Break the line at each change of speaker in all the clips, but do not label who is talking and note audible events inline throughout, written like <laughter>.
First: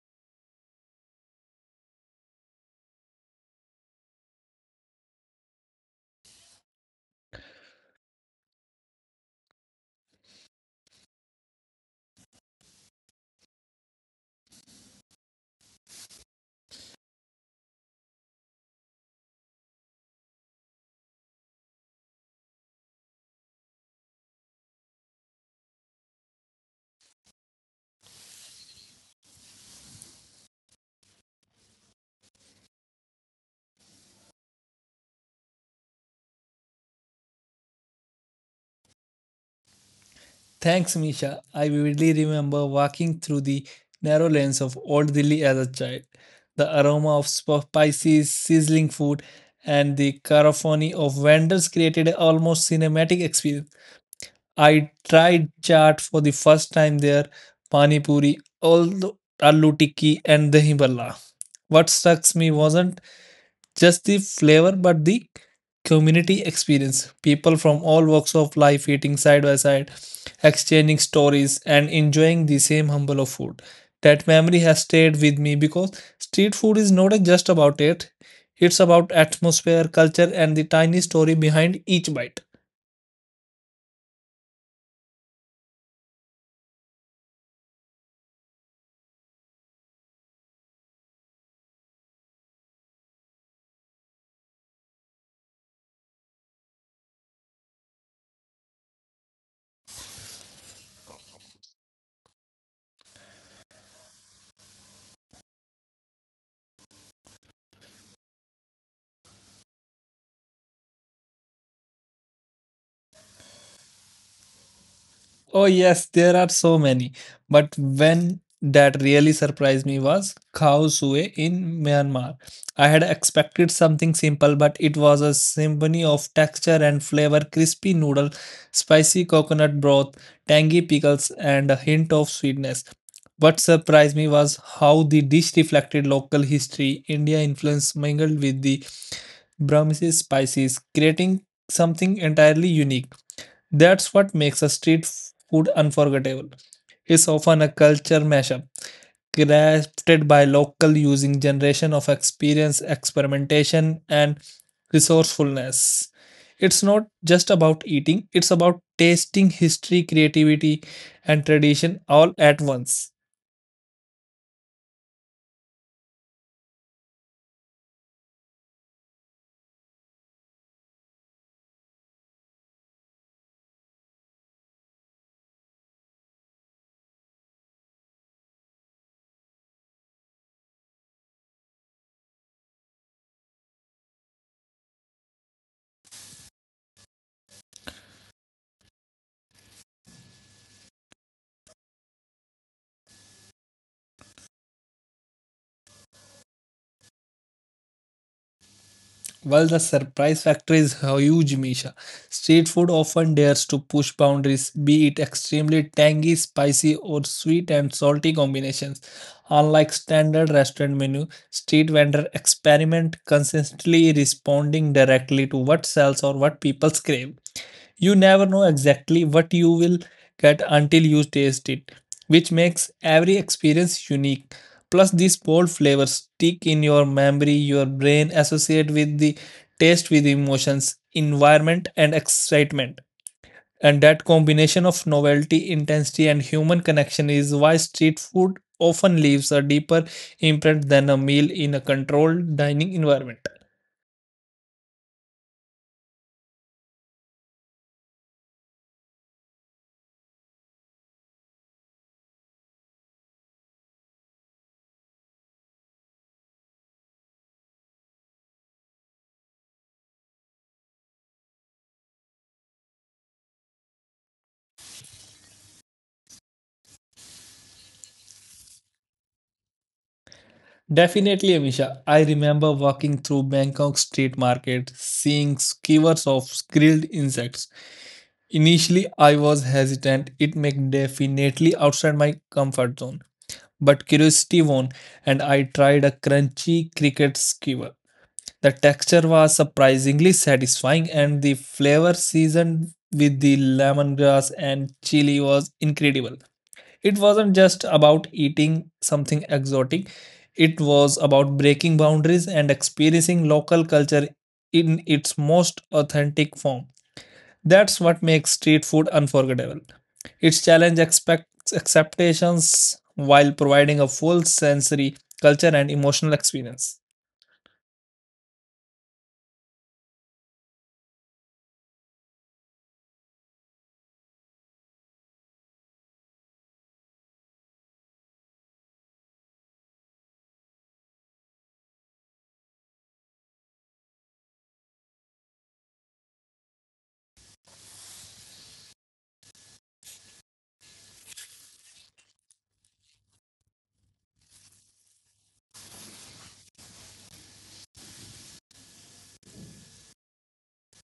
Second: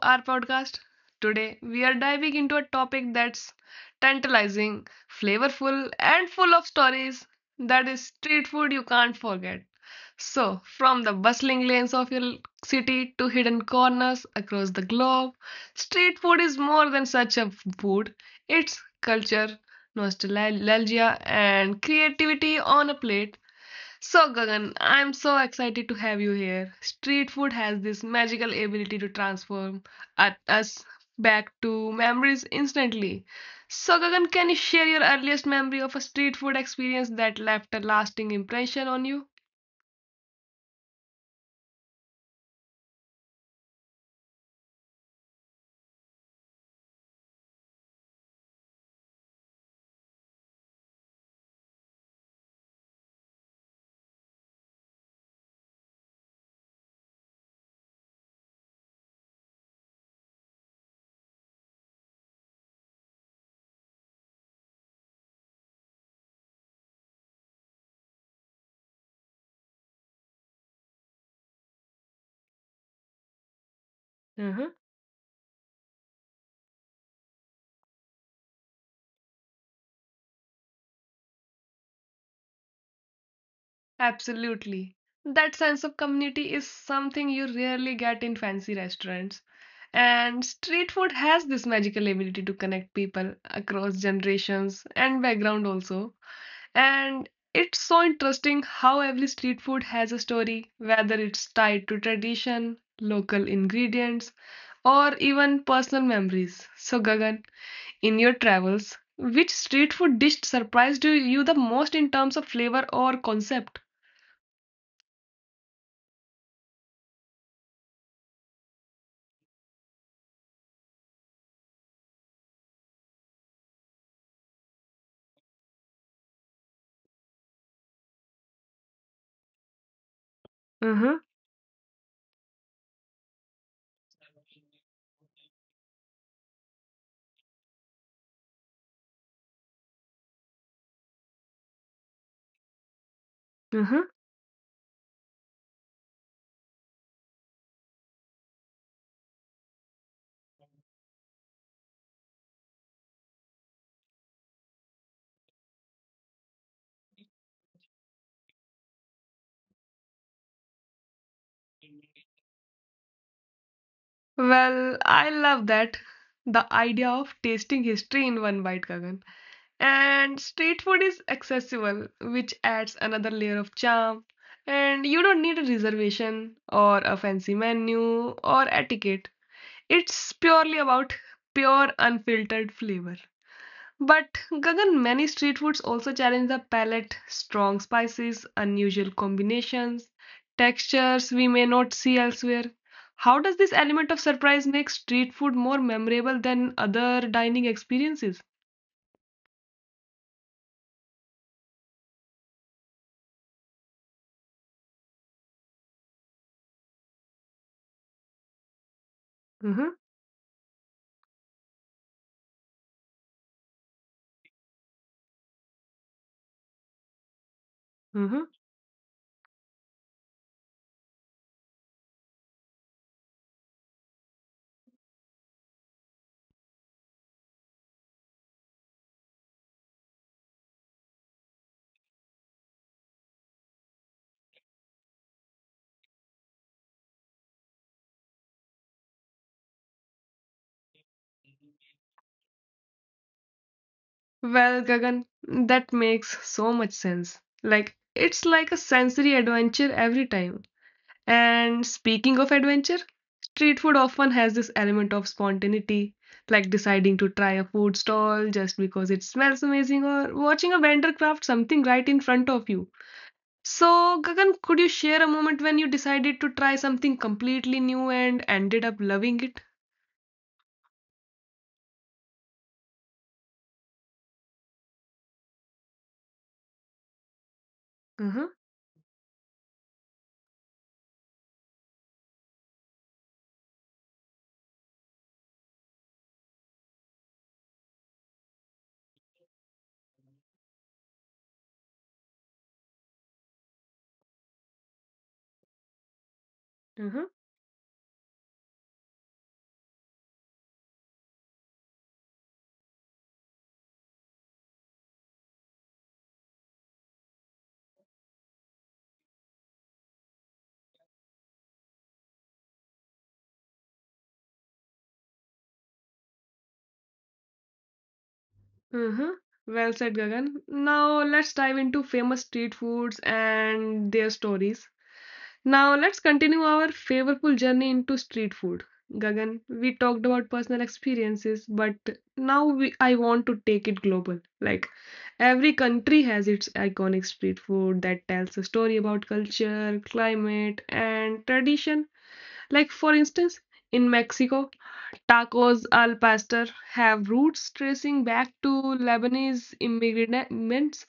our podcast. Today, we are diving into a topic that's tantalizing, flavorful, and full of stories. That is street food you can't forget. So, from the bustling lanes of your city to hidden corners across the globe, street food is more than such a food. It's culture, nostalgia, and creativity on a plate. So, Gagan, I'm so excited to have you here. Street food has this magical ability to transform at us back to memories instantly. So, Gagan, can you share your earliest memory of a street food experience that left a lasting impression on you?
Thanks, Misha. I vividly remember walking through the narrow lanes of Old Delhi as a child. The aroma of spices, sizzling food, and the cacophony of vendors created an almost cinematic experience. I tried chaat for the first time there, pani puri, all the aloo tikki, and dahi bhalla. What struck me wasn't just the flavor but the community experience, people from all walks of life eating side by side, exchanging stories and enjoying the same humble of food. That memory has stayed with me because street food is not just about it, it's about atmosphere, culture, and the tiny story behind each bite.
Absolutely. That sense of community is something you rarely get in fancy restaurants. And street food has this magical ability to connect people across generations and background also. And it's so interesting how every street food has a story, whether it's tied to tradition, local ingredients, or even personal memories. So, Gagan, in your travels, which street food dish surprised you the most in terms of flavor or concept?
Oh, yes, there are so many. But when that really surprised me was Khao Sue in Myanmar. I had expected something simple, but it was a symphony of texture and flavor, crispy noodle, spicy coconut broth, tangy
Mhm,
pickles, and a hint of sweetness. What surprised me was how the dish reflected local history, India influence mingled with the Burmese spices, creating something entirely unique. That's
mhm.
what makes a street food unforgettable. It's often a culture mashup crafted by local using generation of experience, experimentation, and resourcefulness. It's not just about eating, it's about tasting history, creativity, and tradition all at once.
Well, I love that. The idea of tasting history in one bite, Gagan. And street food is accessible, which adds another layer of charm. And you don't need a reservation or a fancy menu or etiquette. It's purely about pure, unfiltered flavor. But Gagan, many street foods also challenge the palate. Strong spices, unusual combinations, textures we may not see elsewhere. How does this element of surprise make street food more memorable than other dining experiences?
While the surprise factor is huge, Misha, street food often dares to push boundaries, be it extremely tangy, spicy, or sweet and salty combinations.
Mm-hmm,
Unlike standard restaurant menu, street vendor experiment consistently, responding directly to what sells or what people crave. You never
mm-hmm.
know exactly what you will get until you taste it, which makes every experience unique. Plus, these bold flavors stick in your memory, your brain associate with the taste with emotions, environment, and excitement. And that combination of novelty, intensity, and human connection is why street food often leaves a deeper imprint than a meal in a controlled dining environment.
Well, Gagan, that makes so much sense. Like, it's like a sensory adventure every time. And speaking of adventure, street food often has this element of spontaneity, like deciding to try a food stall just because it smells amazing or watching a vendor craft something right in front of you. So, Gagan, could you share a moment when you decided to try something completely new and ended up loving it?
Definitely, Amisha. I remember walking through Bangkok street market, seeing skewers of grilled insects.
Uh-huh,
Initially, I was hesitant. It made definitely outside my comfort zone. But curiosity won, and I tried a crunchy cricket skewer. The texture was surprisingly satisfying, and the flavor seasoned with the lemongrass and chili was incredible. It
uh-huh,
wasn't just about eating something exotic, it was about breaking boundaries and experiencing local culture in its most authentic form. That's what makes street food unforgettable. Its challenge expects acceptations while providing a full sensory, culture, and emotional experience.
uh-huh. Well said, Gagan. Now let's dive into famous street foods and their stories. Now let's continue our favorful journey into street food. Gagan, we talked about personal experiences, but I want to take it global. Like every country has its iconic street food that tells a story about culture, climate, and tradition. Like for instance, in Mexico, tacos al pastor have roots tracing back to Lebanese immigrants.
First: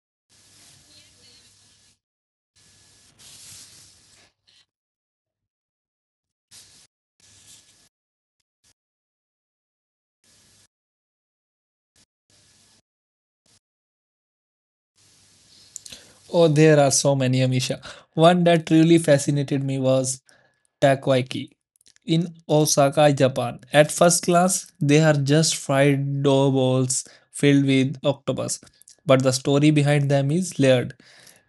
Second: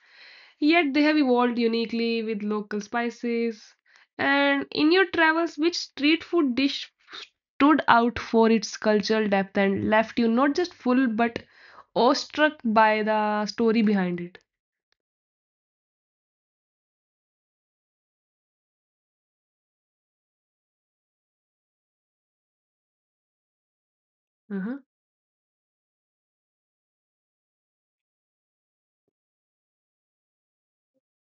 Yet they have evolved uniquely with local spices. And in your travels, which street food dish stood out for its cultural depth and left you not just full but awestruck by the story behind it?
Oh, there are so many, Amisha. One that really fascinated me was takoyaki in Osaka, Japan. At first class, they
Uh-huh,
are just fried dough balls filled with octopus, but the story behind them is layered.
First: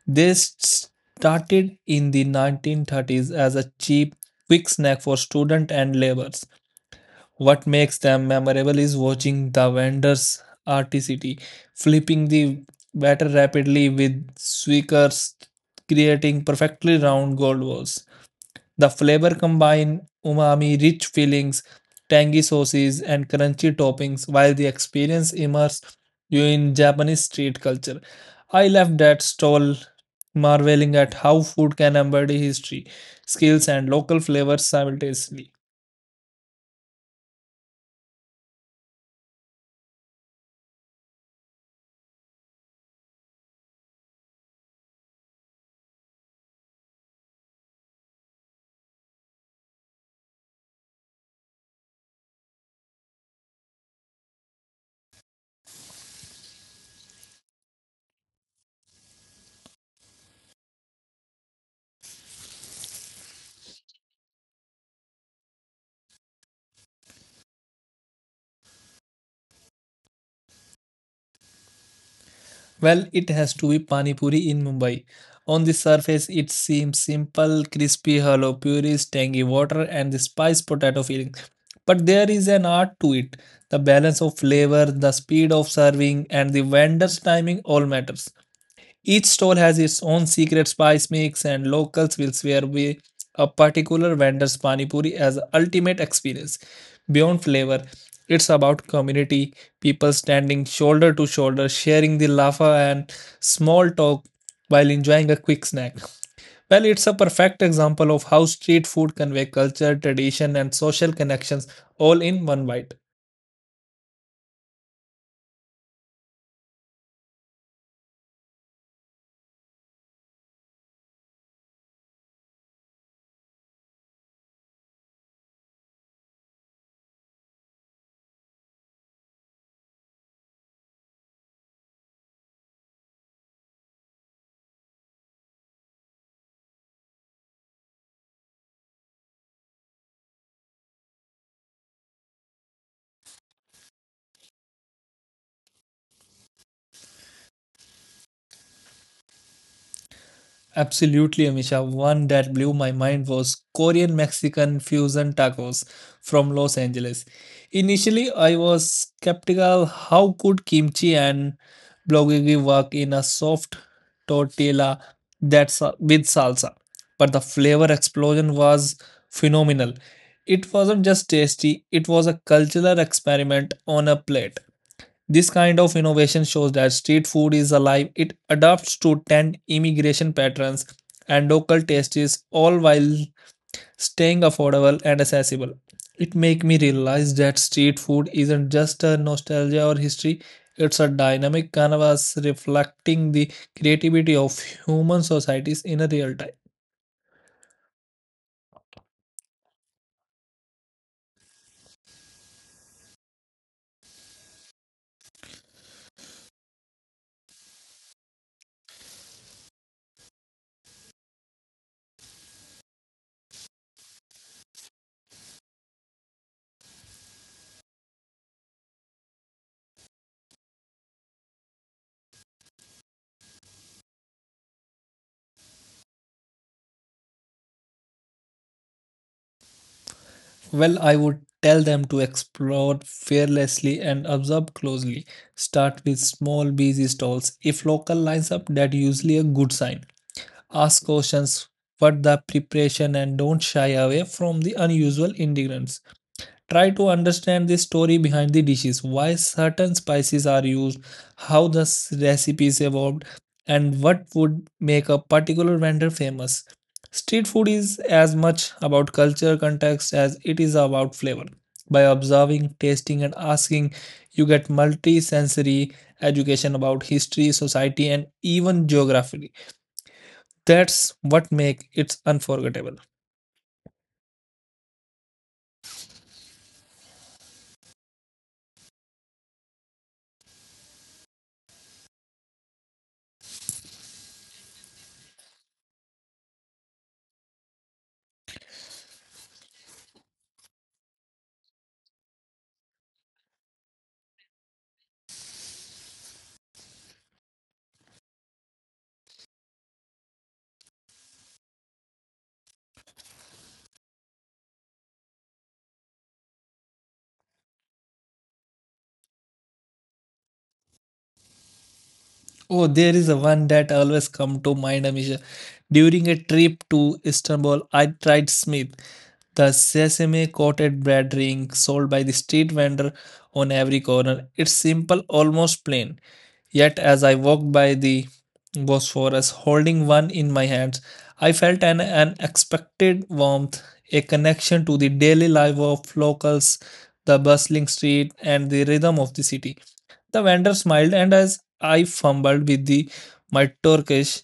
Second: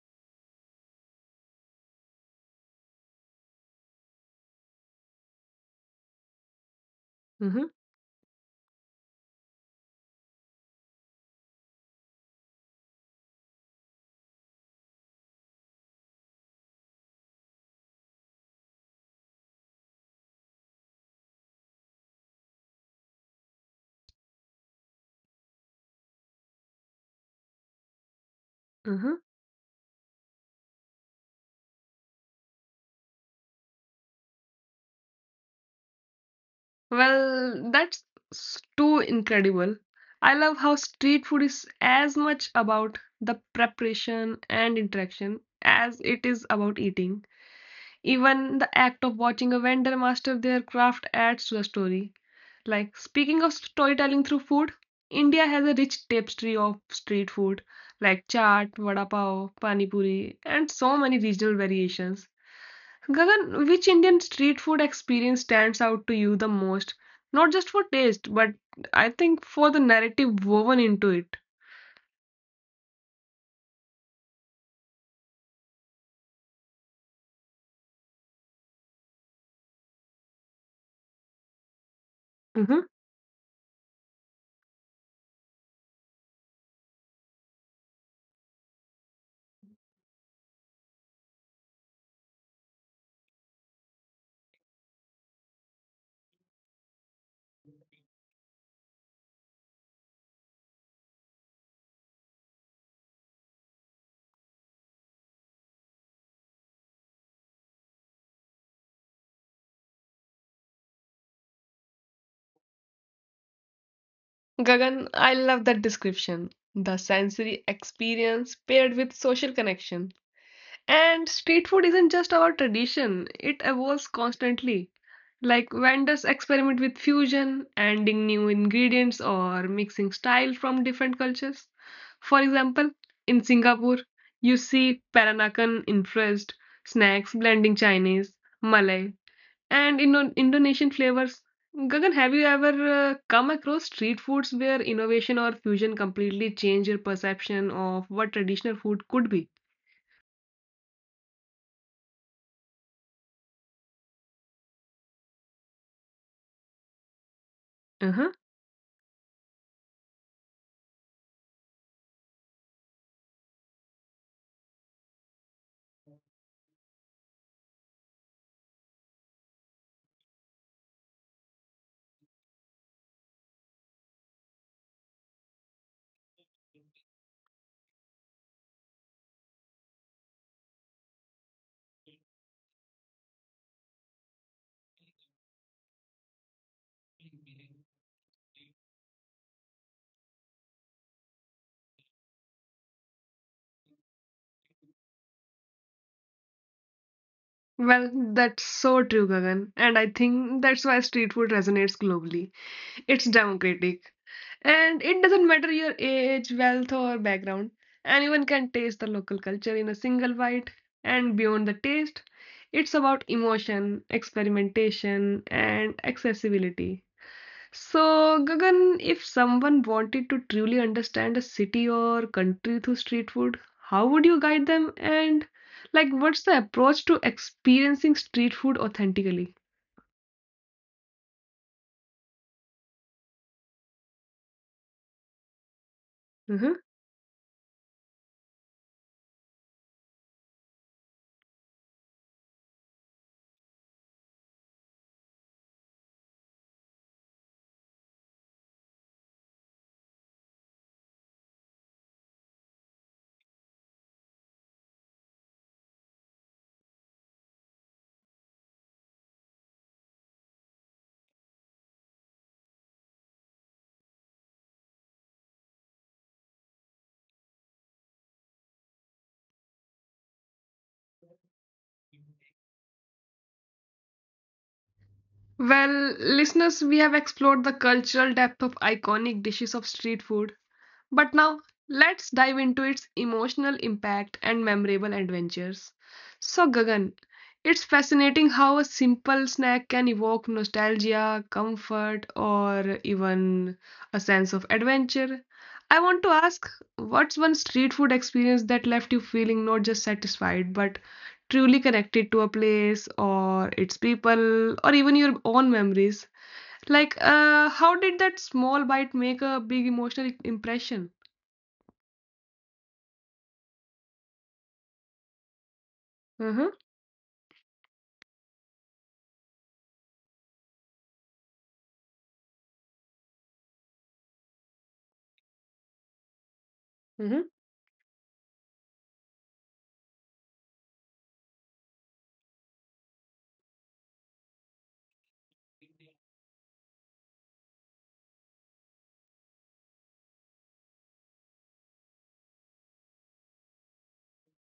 They started in the 1930s as a cheap, quick snack for students and laborers.
uh-huh,
What makes them memorable is watching the vendors' articity, flipping the batter rapidly with swickers, creating perfectly round gold balls. The flavor combine umami, rich fillings, tangy sauces, and crunchy toppings, while the experience immerses you in Japanese street culture. I left
uh-huh.
that stall marveling at how food can embody history, skills, and local flavors simultaneously.
Well, too incredible. I love how street food is as much about the preparation and interaction as it is about eating. Even the act of watching a vendor master their craft adds to the story. Like, speaking of storytelling through food, India has a rich tapestry of street food like chaat, vada pav, pani puri, and so many regional variations. Gagan, which Indian street food experience stands out to you the most? Not just for taste, but I think for the narrative woven into it.
Well, it has to be Pani Puri in Mumbai. On the surface, it seems simple, crispy, hollow purees, tangy water, and the spiced potato filling. But there is
Mhm.
an art to it. The balance of flavor, the speed of serving, and the vendor's timing all matters. Each store has its own secret spice mix, and locals will swear by a particular vendor's pani puri as the ultimate experience. Beyond flavor, it's about community, people standing shoulder to shoulder, sharing the laughter and small talk while enjoying a quick snack. Well, it's a perfect example of how street food convey culture, tradition, and social connections all in one bite.
Gagan, I love that description. The sensory experience paired with social connection. And street food isn't just about tradition, it evolves constantly. Like vendors experiment with fusion, adding new ingredients or mixing style from different cultures. For example, in Singapore, you see Peranakan influenced snacks blending Chinese, Malay, and Indonesian flavors. Gagan, have you ever come across street foods where innovation or fusion completely change your perception of what traditional food could be?
Absolutely, Amisha. One that blew my mind was Korean Mexican fusion tacos from Los Angeles.
Uh-huh.
Initially, I was skeptical. How could kimchi and bulgogi work in a soft tortilla that's with salsa? But the flavor explosion was phenomenal. It wasn't just tasty, it was a cultural experiment on a plate. This kind of innovation shows that street food is alive. It adapts to trend, immigration patterns, and local tastes, all while staying affordable and accessible. It make me realize that street food isn't just a nostalgia or history. It's a dynamic canvas reflecting the creativity of human societies in a real time.
Well, that's so true, Gagan. And I think that's why street food resonates globally. It's democratic. And it doesn't matter your age, wealth, or background. Anyone can taste the local culture in a single bite. And beyond the taste, it's about emotion, experimentation, and accessibility. So, Gagan, if someone wanted to truly understand a city or country through street food, how would you guide them? And, like, what's the approach to experiencing street food authentically?
Well, I would tell them to explore fearlessly and observe closely.
Mhm.
Start with small, busy stalls. If local lines up, that usually a good sign. Ask questions for the preparation and don't shy away from the unusual ingredients. Try to understand the story behind the dishes, why certain spices are used, how the recipes evolved, and what would make a particular vendor famous. Street food is as much about culture context as it is about flavor. By observing, tasting, and asking, you get multi sensory education about history, society, and even geography. That's what makes it unforgettable.
Well, listeners, we have explored the cultural depth of iconic dishes of street food, but now let's dive into its emotional impact and memorable adventures. So, Gagan, it's fascinating how a simple snack can evoke nostalgia, comfort, or even a sense of adventure. I want to ask what's one street food experience that left you feeling not just satisfied but truly connected to a place or its people or even your own memories? Like, how did that small bite make a big emotional impression?
Oh, there is a one that always come to mind, Amisha. During a
Mhm,
trip to Istanbul, I tried Smith, the sesame coated bread ring sold by the street vendor on every corner. It's simple, almost plain. Yet as
mhm,
I walked by the Bosphorus, holding one in my hands, I felt an unexpected warmth, a connection to the daily life of locals, the bustling street, and the rhythm of the city. The vendor smiled, and as I fumbled with the my Turkish,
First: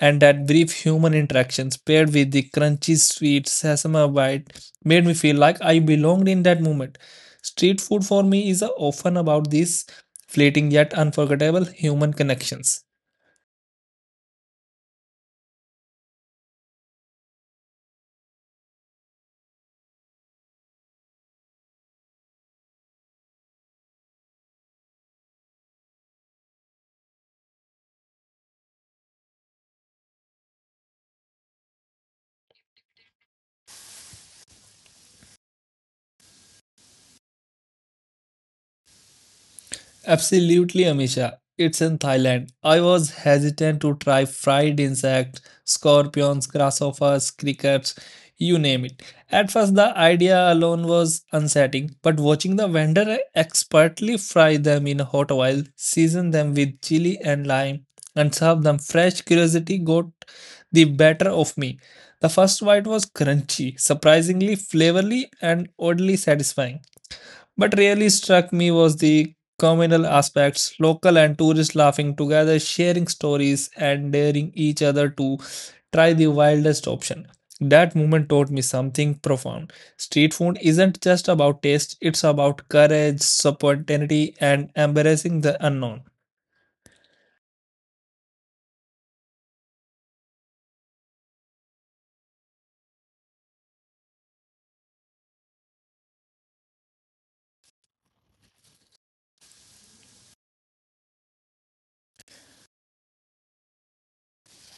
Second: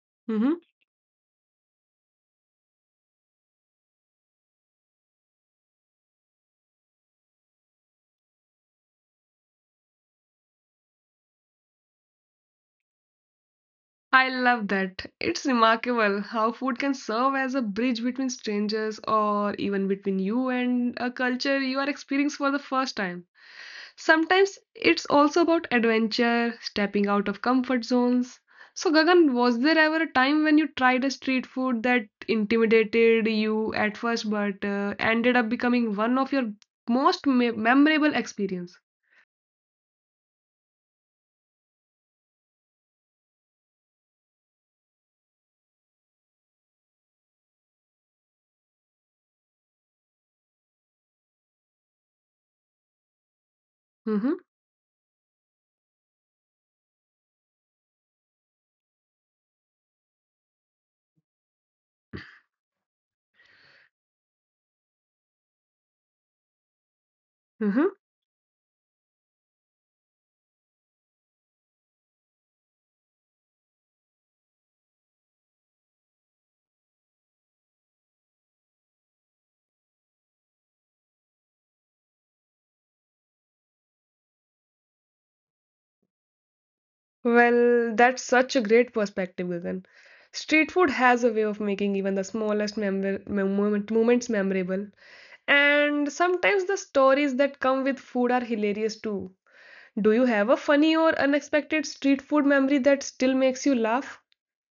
and that
mhm.
brief human interactions paired with the crunchy sweet sesame bite made me feel like I belonged in that moment. Street food for me is often about these fleeting yet unforgettable human connections.
I love that. It's remarkable how food can serve as a bridge between strangers or even between you and a culture you are experiencing for the first time. Sometimes it's also about adventure, stepping out of comfort zones. So, Gagan, was there ever a time when you tried a street food that intimidated you at first but ended up becoming one of your most me memorable experience?
Absolutely, Amisha. It's in Thailand. I was hesitant to try fried insects, scorpions, grasshoppers, crickets, you name it. At first, the idea alone was unsettling, but watching the vendor expertly
Mm-hmm,
fry them in hot oil, season them with chili and lime, and serve them fresh, curiosity got the better of me. The first bite was crunchy, surprisingly flavorly, and oddly satisfying. What
mm-hmm.
really struck me was the communal aspects, local and tourists laughing together, sharing stories, and daring each other to try the wildest option. That moment taught me something profound. Street food isn't just about taste, it's about courage, spontaneity, and embracing the unknown.
Well, that's such a great perspective, Gagan. Street food has a way of making even the smallest moments memorable. And sometimes the stories that come with food are hilarious too. Do you have a funny or unexpected street food memory that still makes you laugh?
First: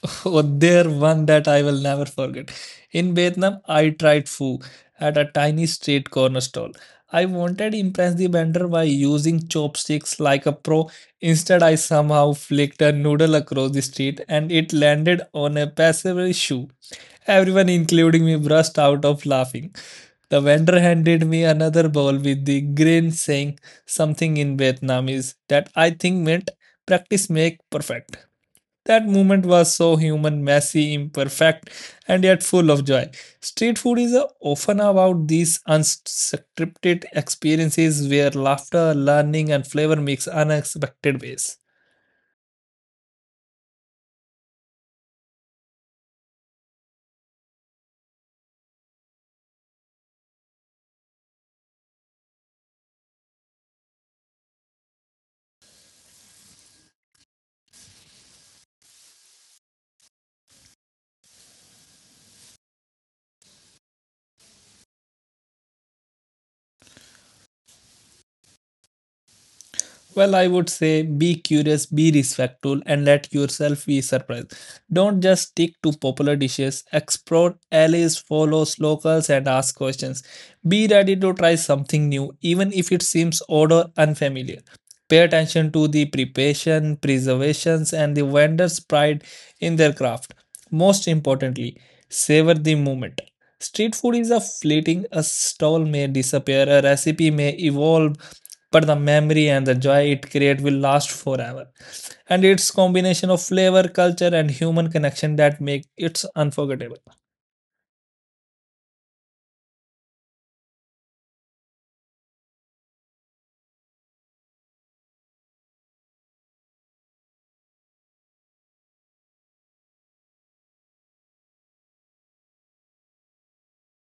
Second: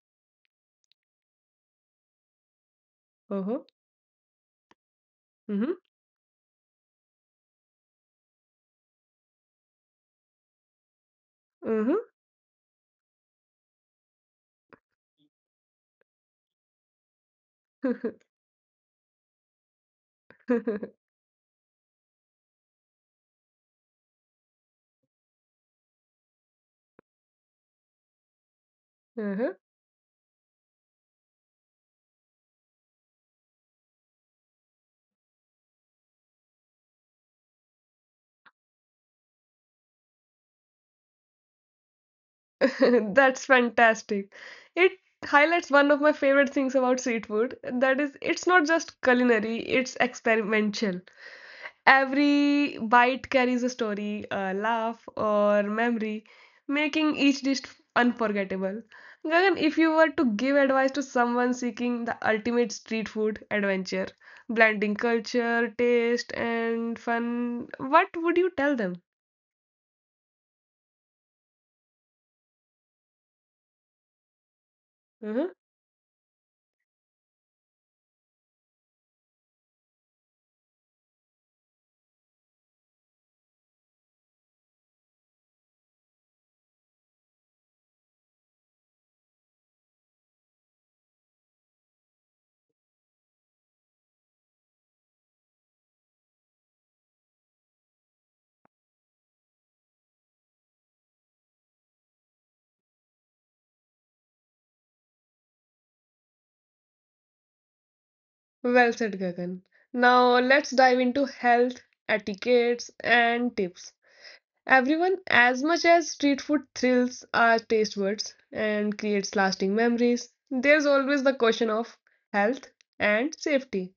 <laughs> Oh, there one that I will never forget. In
Uh-huh.
Vietnam, I tried pho at a tiny street corner stall. I wanted to impress the vendor by using chopsticks like a pro. Instead, I
Mm-hmm.
somehow flicked a noodle across the street and it landed on a passerby shoe. Everyone, including me, burst out of laughing. The
Mm-hmm. <laughs>
vendor
uh-huh.
handed me another bowl with the grin, saying something in Vietnamese that I think meant practice make perfect. That moment was so human, messy, imperfect, and yet full of joy. Street food is often about these unscripted experiences where laughter, learning, and flavor mix unexpected ways.
<laughs> That's fantastic. It highlights one of my favorite things about street food. That is, it's not just culinary, it's experimental. Every bite carries a story, a laugh, or memory, making each dish unforgettable. Gagan, if you were to give advice to someone seeking the ultimate street food adventure, blending culture, taste, and fun, what would you tell them?
Well, I would say be curious, be respectful, and let yourself be surprised. Don't just
Mhm.
stick to popular dishes. Explore alleys, follow locals, and ask questions. Be ready to try something new, even if it seems odd or unfamiliar. Pay attention to the preparation, preservations, and the vendor's pride in their craft. Most importantly, savor the moment. Street food is a fleeting, a stall may disappear, a recipe may evolve, but the memory and the joy it creates will last forever. And its combination of flavor, culture, and human connection that make it unforgettable.
Well said, Gagan. Now let's dive into health, etiquettes, and tips. Everyone, as much as street food thrills our taste buds and creates lasting memories, there's always the question of health and safety.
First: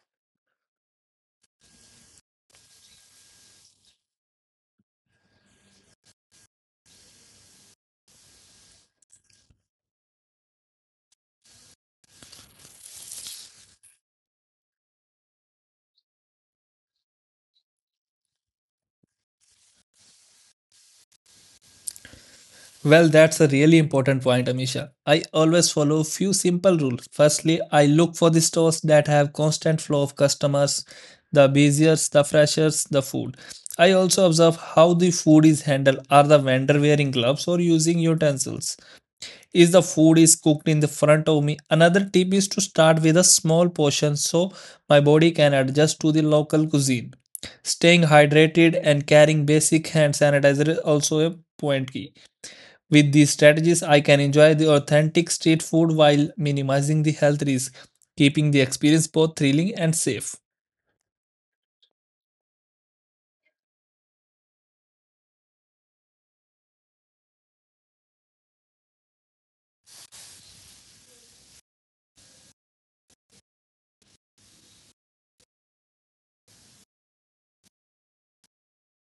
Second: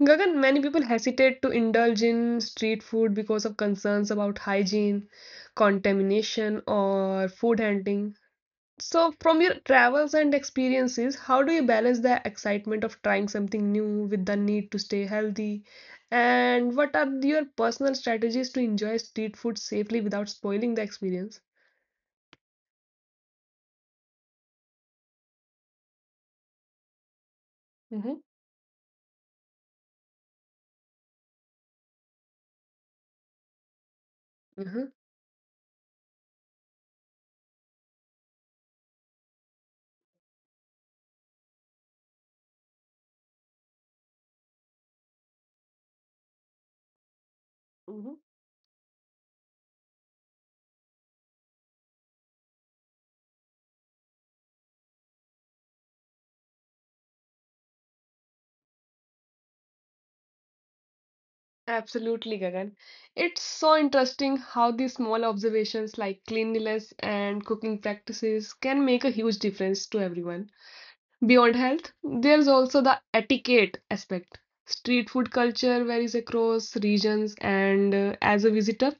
Gagan, many people hesitate to indulge in street food because of concerns about hygiene, contamination, or food handling. So, from your travels and experiences, how do you balance the excitement of trying something new with the need to stay healthy? And what are your personal strategies to enjoy street food safely without spoiling the experience?
Well, that's a really important point, Amisha. I always follow a few simple rules. Firstly, I look
hmm
for the stores that have constant flow of customers, the busiest, the freshest, the food. I also observe
Mhm.
how the food is handled. Are the vendor wearing gloves or using utensils? Is the food is cooked in the front of me? Another tip is to start with a small portion so my body can adjust to the local cuisine. Staying
hmm
hydrated and carrying basic hand sanitizer is also a point key. With these strategies, I can enjoy the authentic street food while minimizing the health risk, keeping the experience both thrilling and safe.
Absolutely, Gagan. It's so interesting how these small observations like cleanliness and cooking practices can make a huge difference to everyone. Beyond health, there's also the etiquette aspect. Street food culture varies across regions, and as a visitor,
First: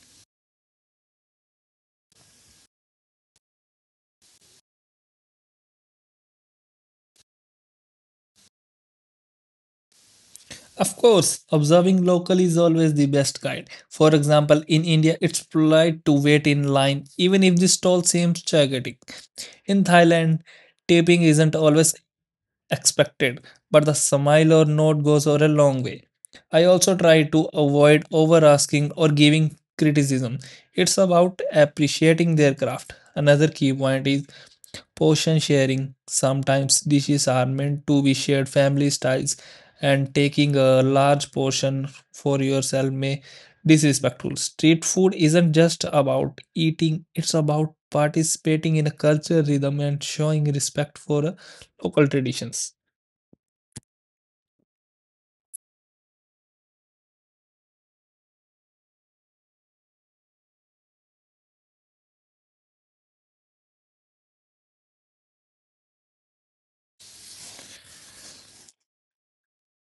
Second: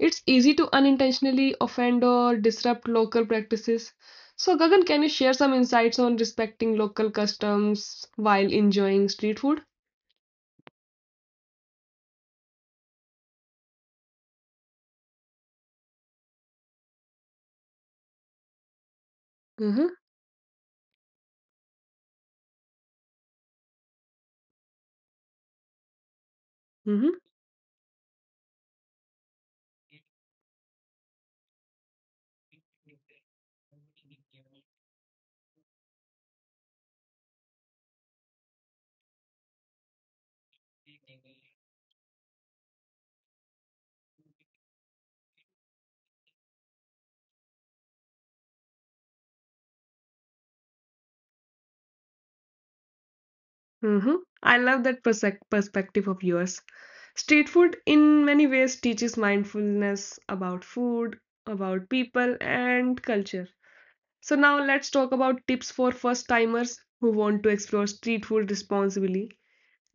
it's easy to unintentionally offend or disrupt local practices. So, Gagan, can you share some insights on respecting local customs while enjoying street food?
Of course, observing local is always the best guide. For example, in India, it's polite to wait in line even if the stall seems chaotic. In
Mm-hmm,
Thailand, taping isn't always expected, but the smile or nod goes over a long way. I also
mm-hmm,
try to avoid over asking or giving criticism. It's about appreciating their craft. Another key point is portion sharing. Sometimes dishes are meant to be shared family styles, and taking a large portion for yourself may disrespectful. Street food isn't just about eating, it's about participating in a cultural rhythm and showing respect for local traditions.
mm-hmm. I love that perspective of yours. Street food, in many ways, teaches mindfulness about food, about people, and culture. So now let's talk about tips for first timers who want to explore street food responsibly.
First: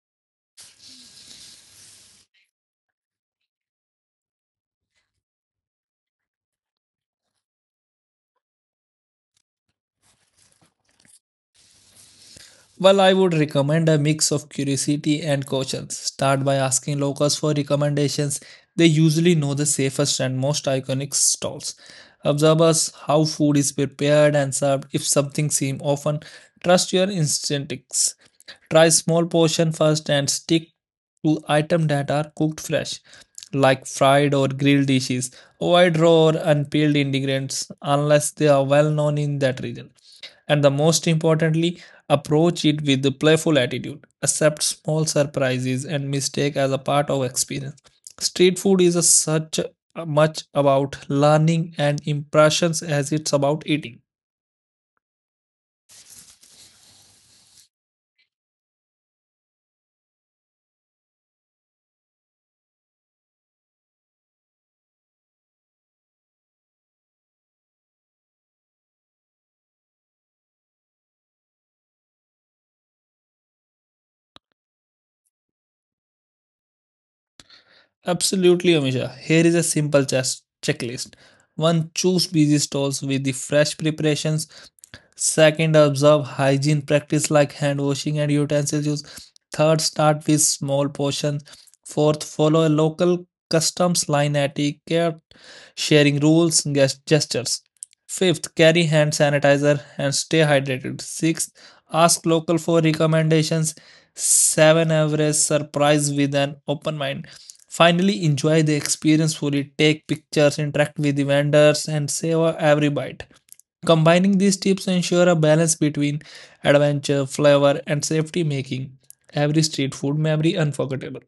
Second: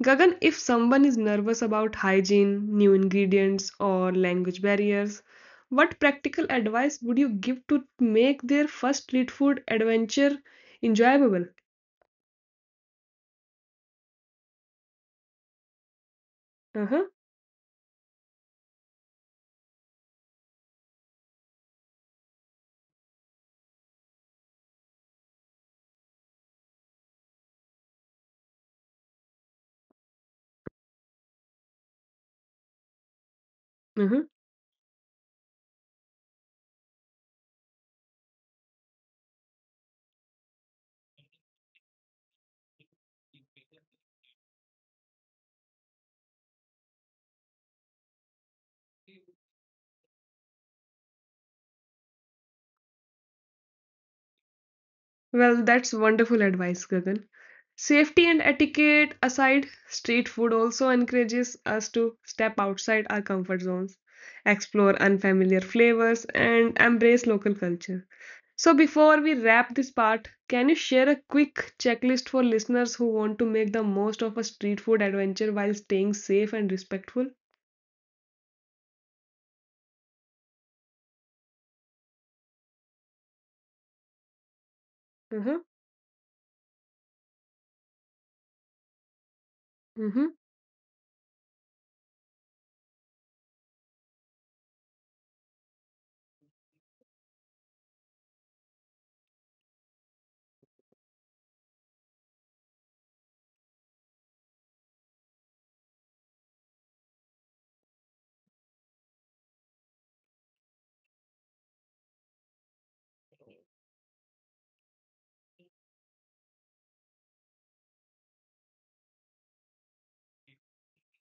Gagan, if someone is nervous about hygiene, new ingredients, or language barriers, what practical advice would you give to make their first street food adventure enjoyable?
Well, I would recommend a mix of curiosity and caution. Start by asking
Uh-huh.
locals for recommendations. They usually know the safest and most iconic stalls. Observe us how food is prepared and served. If something seems often, trust your instincts. Try small portion first and stick to items that are cooked fresh, like
Uh-huh.
fried or grilled dishes. Avoid raw or unpeeled ingredients unless they are well known in that region and the most importantly, approach it with a playful attitude. Accept small surprises and mistake as a part of experience. Street food is a such a much about learning and impressions as it's about eating.
Well, that's wonderful advice, Gagan. Safety and etiquette aside, street food also encourages us to step outside our comfort zones, explore unfamiliar flavors, and embrace local culture. So, before we wrap this part, can you share a quick checklist for listeners who want to make the most of a street food adventure while staying safe and respectful?
Absolutely, Amisha. Here is a simple chess checklist. One, choose busy stalls with the fresh preparations.
Uh-huh.
Second, observe hygiene practice like hand washing and utensils use. Third, start with small portions. Fourth, follow a local customs line etiquette, sharing rules, gestures. Fifth, carry hand sanitizer and stay hydrated. Sixth, ask local for recommendations. Seven, average surprise with an open mind. Finally, enjoy the experience fully. Take pictures, interact with the vendors, and savor every bite. Combining these tips ensure a balance between adventure, flavor, and safety, making every street food memory unforgettable.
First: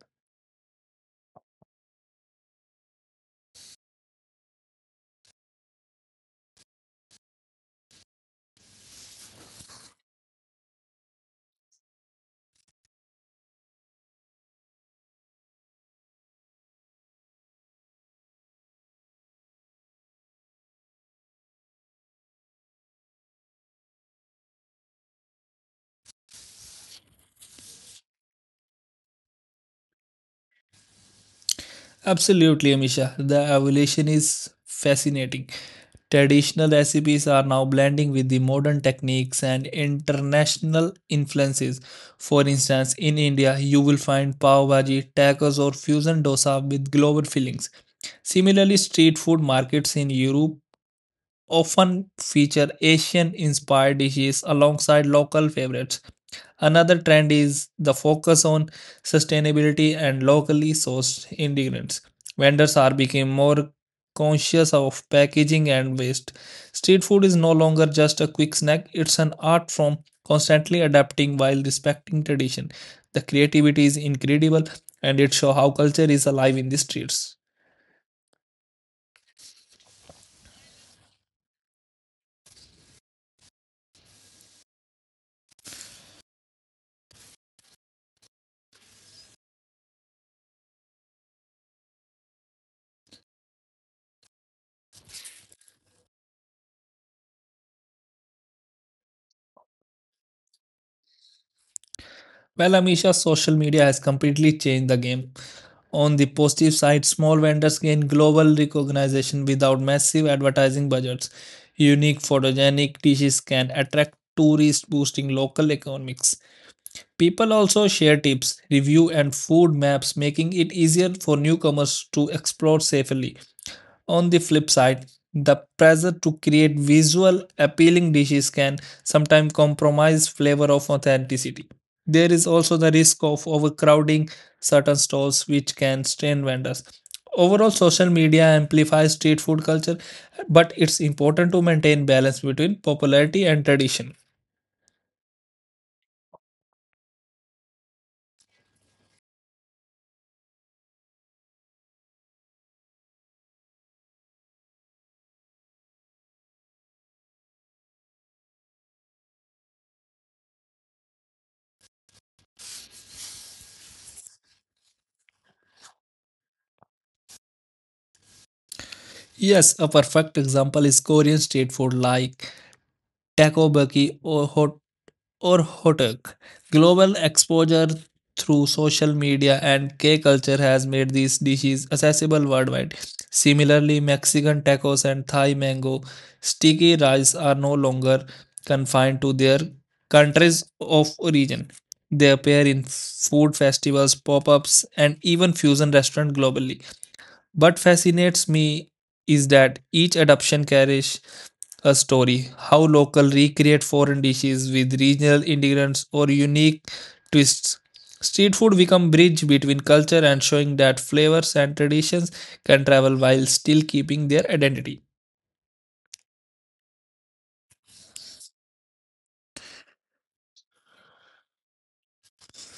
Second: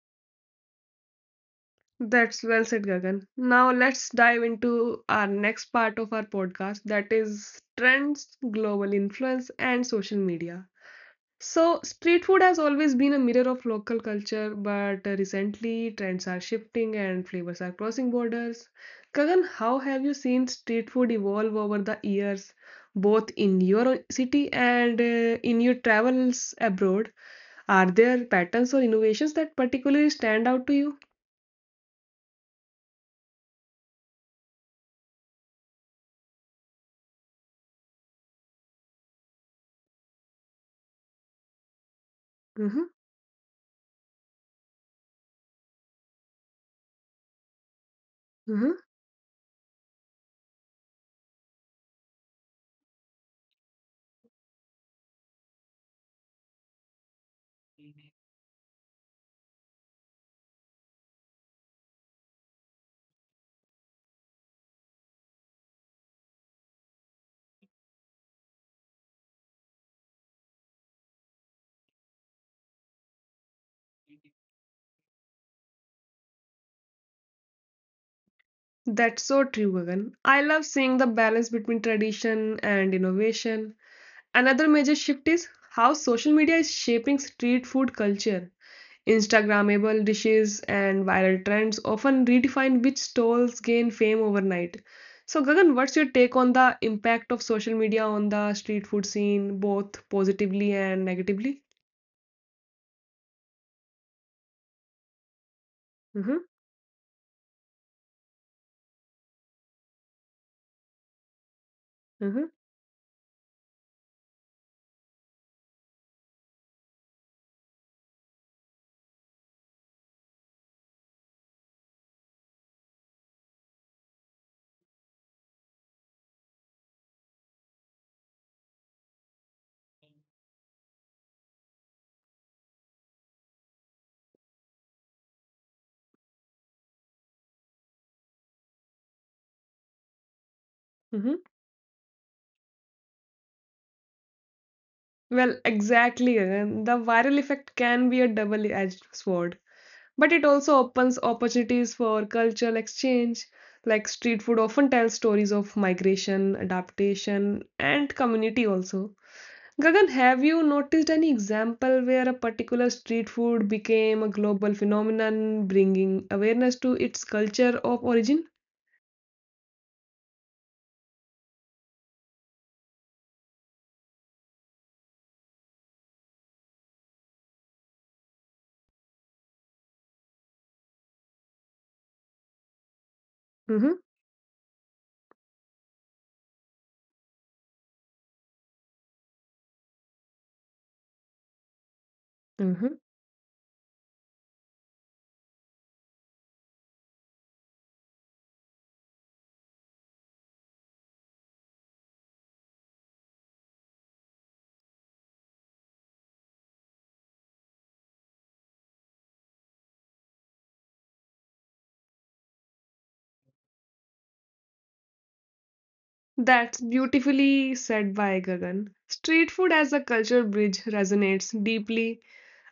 That's well said, Gagan. Now let's dive into our next part of our podcast that is trends, global influence, and social media. So, street food has always been a mirror of local culture, but recently trends are shifting and flavors are crossing borders. Gagan, how have you seen street food evolve over the years, both in your city and in your travels abroad? Are there patterns or innovations that particularly stand out to you?
Absolutely, Amisha. The evolution is fascinating. Traditional recipes are now blending with the modern techniques and international influences. For
hmm
instance, in India, you will find pav bhaji, tacos, or fusion dosa with global fillings.
hmm
Similarly, street food markets in Europe often feature Asian inspired dishes alongside local favorites. Another trend is the focus on sustainability and locally sourced ingredients. Vendors are becoming more conscious of packaging and waste. Street food is no longer just a quick snack, it's an art form constantly adapting while respecting tradition. The creativity is incredible and it shows how culture is alive in the streets.
That's so true, Gagan. I love seeing the balance between tradition and innovation. Another major shift is how social media is shaping street food culture. Instagrammable dishes and viral trends often redefine which stalls gain fame overnight. So, Gagan, what's your take on the impact of social media on the street food scene, both positively and negatively?
Well, Amisha, social media has completely changed the game. On the
Mm-hmm,
positive side, small vendors gain global recognition without massive advertising budgets. Unique
mm-hmm,
photogenic dishes can attract tourists, boosting local economics. People also share tips, reviews, and food maps, making it easier for newcomers to explore safely. On the flip side, the pressure to create visual appealing dishes can sometimes compromise flavor of authenticity. There is also the risk of overcrowding certain stalls which can strain vendors. Overall, social media amplifies street food culture, but it's important
mm-hmm.
to maintain balance between popularity and tradition.
Well, exactly, Gagan. The viral effect can be a double-edged sword. But it also opens opportunities for cultural exchange, like street food often tells stories of migration, adaptation, and community also. Gagan, have you noticed any example where a particular street food became a global phenomenon, bringing awareness to its culture of origin?
Yes, a perfect example is Korean street food like takoyaki or Hotek. Global exposure through social media and K culture has made these dishes accessible worldwide. Similarly,
hmm
Mexican tacos and Thai mango sticky rice are no longer confined to their countries of origin. They appear in
hmm
food festivals, pop ups, and even fusion restaurants globally. What fascinates me is that each adoption carries a story. How local recreate foreign dishes with regional ingredients or unique twists. Street food become bridge between culture and showing that flavors and traditions can travel while still keeping their identity.
That's beautifully said by Gagan. Street food as a cultural bridge resonates deeply.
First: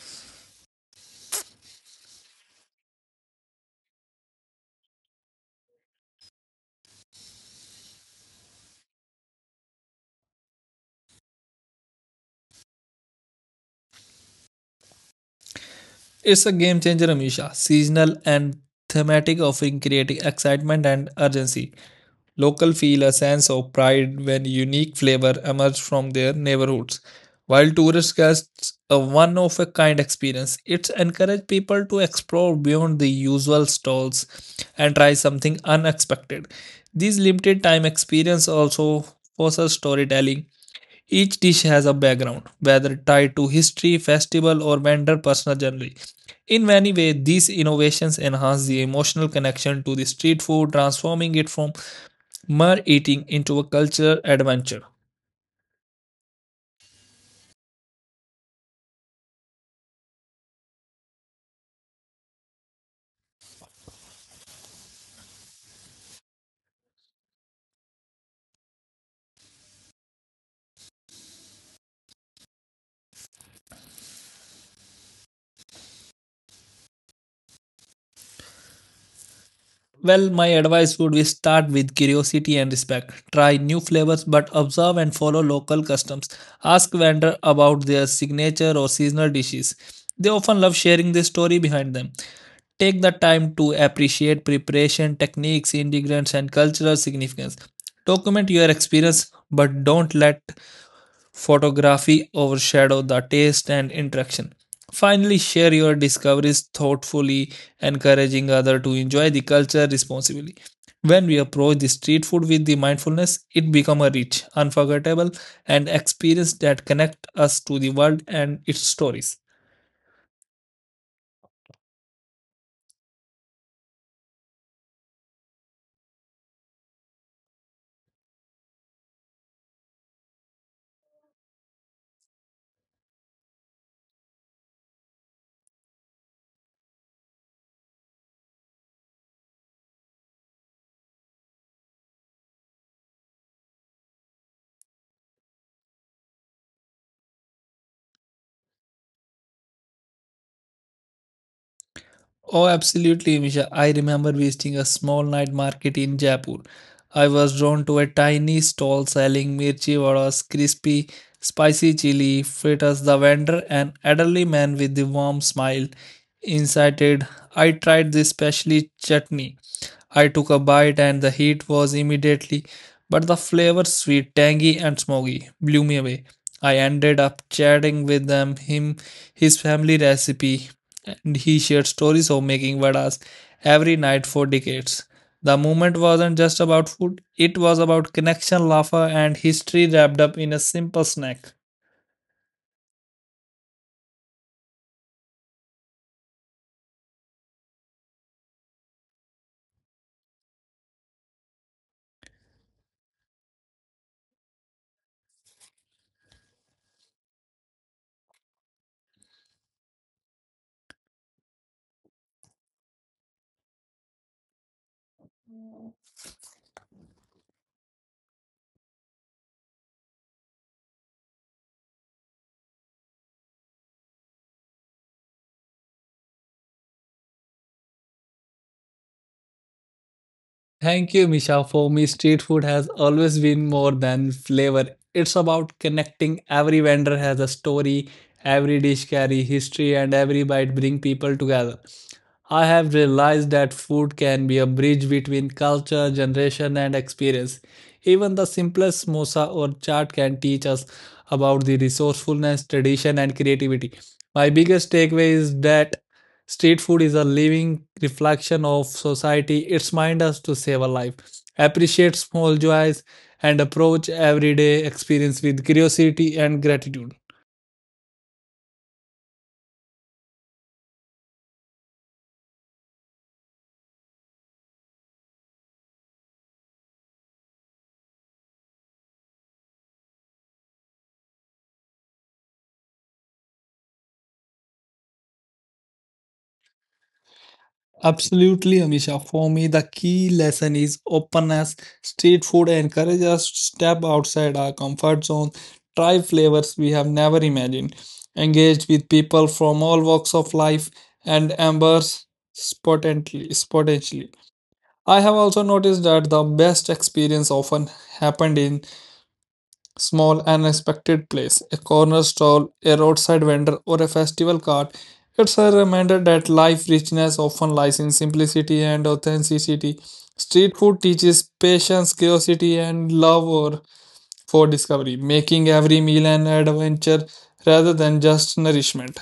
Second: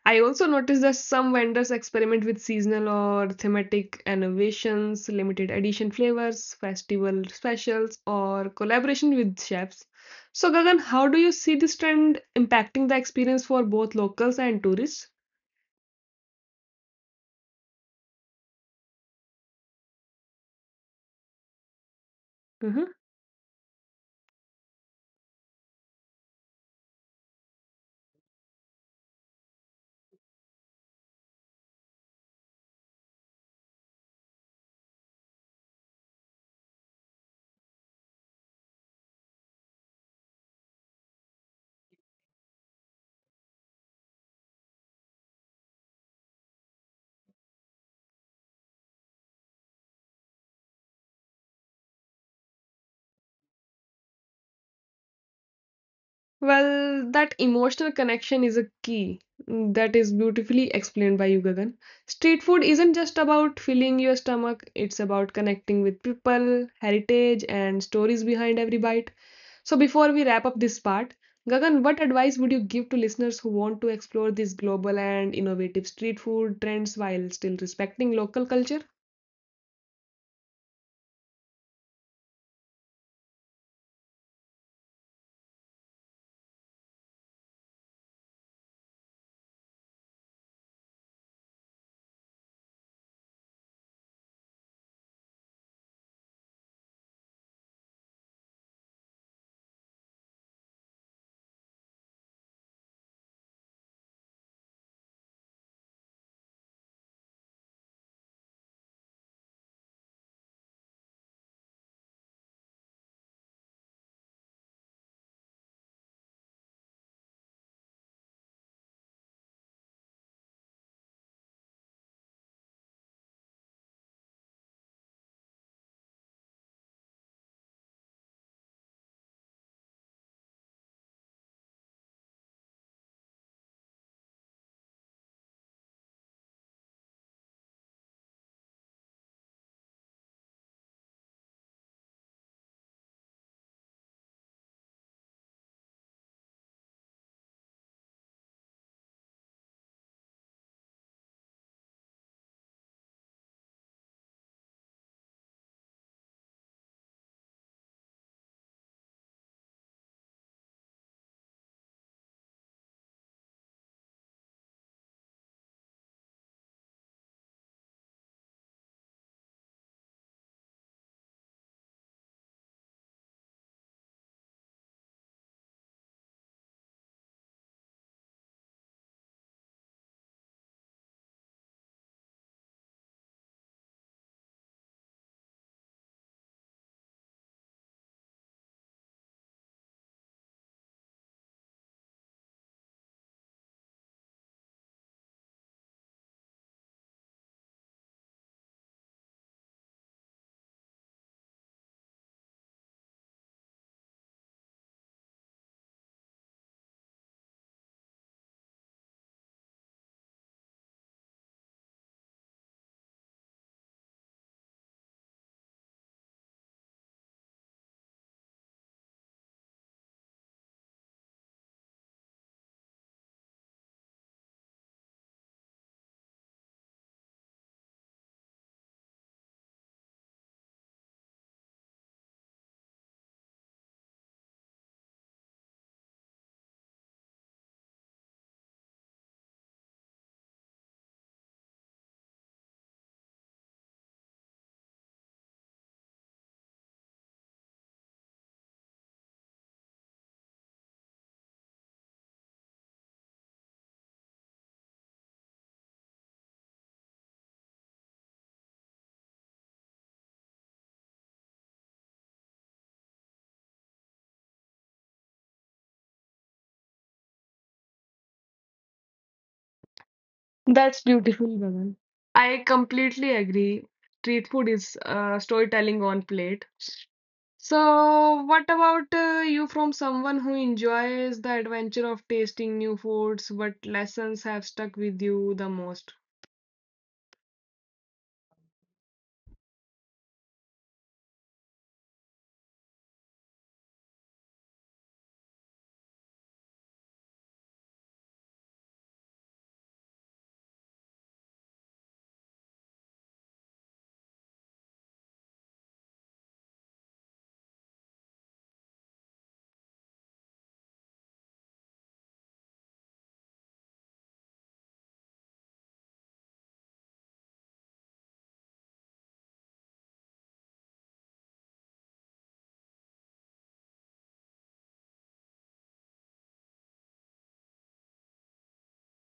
I also noticed that some vendors experiment with seasonal or thematic innovations, limited edition flavors, festival specials, or collaboration with chefs. So, Gagan, how do you see this trend impacting the experience for both locals and tourists?
It's a game changer, Amisha. Seasonal and thematic offering creating excitement and urgency. Locals
Mhm.
feel a sense of pride when unique flavor emerge from their neighborhoods. While tourists get a one of a kind experience, it encourages people to explore beyond the usual stalls and try something unexpected. These limited time experiences also foster storytelling. Each dish has a background, whether tied to history, festival, or vendor personal journey. In many ways, these innovations enhance the emotional connection to the street food, transforming it from mer eating into a culture adventure.
Well, that emotional connection is a key, that is beautifully explained by you, Gagan. Street food isn't just about filling your stomach, it's about connecting with people, heritage, and stories behind every bite. So, before we wrap up this part, Gagan, what advice would you give to listeners who want to explore these global and innovative street food trends while still respecting local culture?
Well, my advice would be start with curiosity and respect. Try new flavors but observe and follow local customs. Ask vendor about their signature or seasonal dishes. They often love sharing the story behind them. Take the time to appreciate preparation, techniques, ingredients and cultural significance. Document your experience but don't let photography overshadow the taste and interaction. Finally, share your discoveries thoughtfully, encouraging others to enjoy the culture responsibly. When we approach the street food with the mindfulness, it becomes a rich, unforgettable, and experience that connect us to the world and its stories. Oh, absolutely, Misha. I remember visiting a small night market in Jaipur. I was drawn to a tiny stall selling mirchi vadas, crispy, spicy chili fritters. The vendor, an elderly man with a warm smile, incited. I tried this specially chutney. I took a bite and the heat was immediately, but the flavor sweet, tangy and smoky blew me away. I ended up chatting with him, his family recipe, and he shared stories of making vadas every night for decades. The moment wasn't just about food, it was about connection, laughter, and history wrapped up in a simple snack. Thank you, Misha. For me, street food has always been more than flavor. It's about connecting. Every vendor has a story, every dish carry history, and every bite bring people together. I have realized that food can be a bridge between culture, generation, and experience. Even the simplest samosa or chaat can teach us about the resourcefulness, tradition, and creativity. My biggest takeaway is that street food is a living reflection of society. It reminds us to save a life, appreciate small joys, and approach everyday experience with curiosity and gratitude.
That's beautiful, Gagan. I completely agree. Street food is storytelling on plate. So, what about you from someone who enjoys the adventure of tasting new foods? What lessons have stuck with you the most?
Absolutely, Amisha. For me, the key lesson is openness. Street food encourages us to step outside our comfort zone, try flavors we have never imagined, engage with people from all walks of life, and embrace potentially. I have also noticed that the best experience often happened in small unexpected place, a corner stall, a roadside vendor, or a festival cart. It's a reminder that life richness often lies in simplicity and authenticity. Street food teaches patience, curiosity, and love or for discovery, making every meal an adventure rather than just nourishment.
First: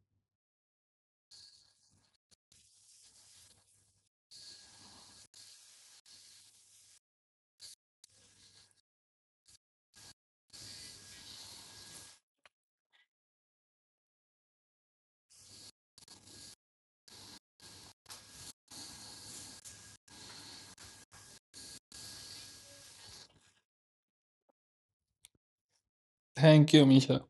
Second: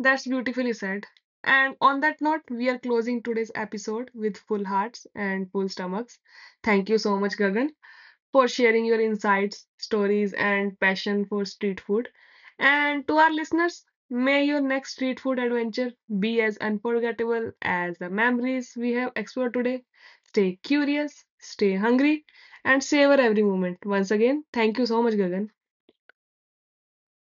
That's beautifully said. And on that note, we are closing today's episode with full hearts and full stomachs. Thank you so much, Gagan, for sharing your insights, stories, and passion for street food. And to our listeners, may your next street food adventure be as unforgettable as the memories we have explored today. Stay curious, stay hungry, and savor every moment. Once again, thank you so much, Gagan.
Thank you, Misha.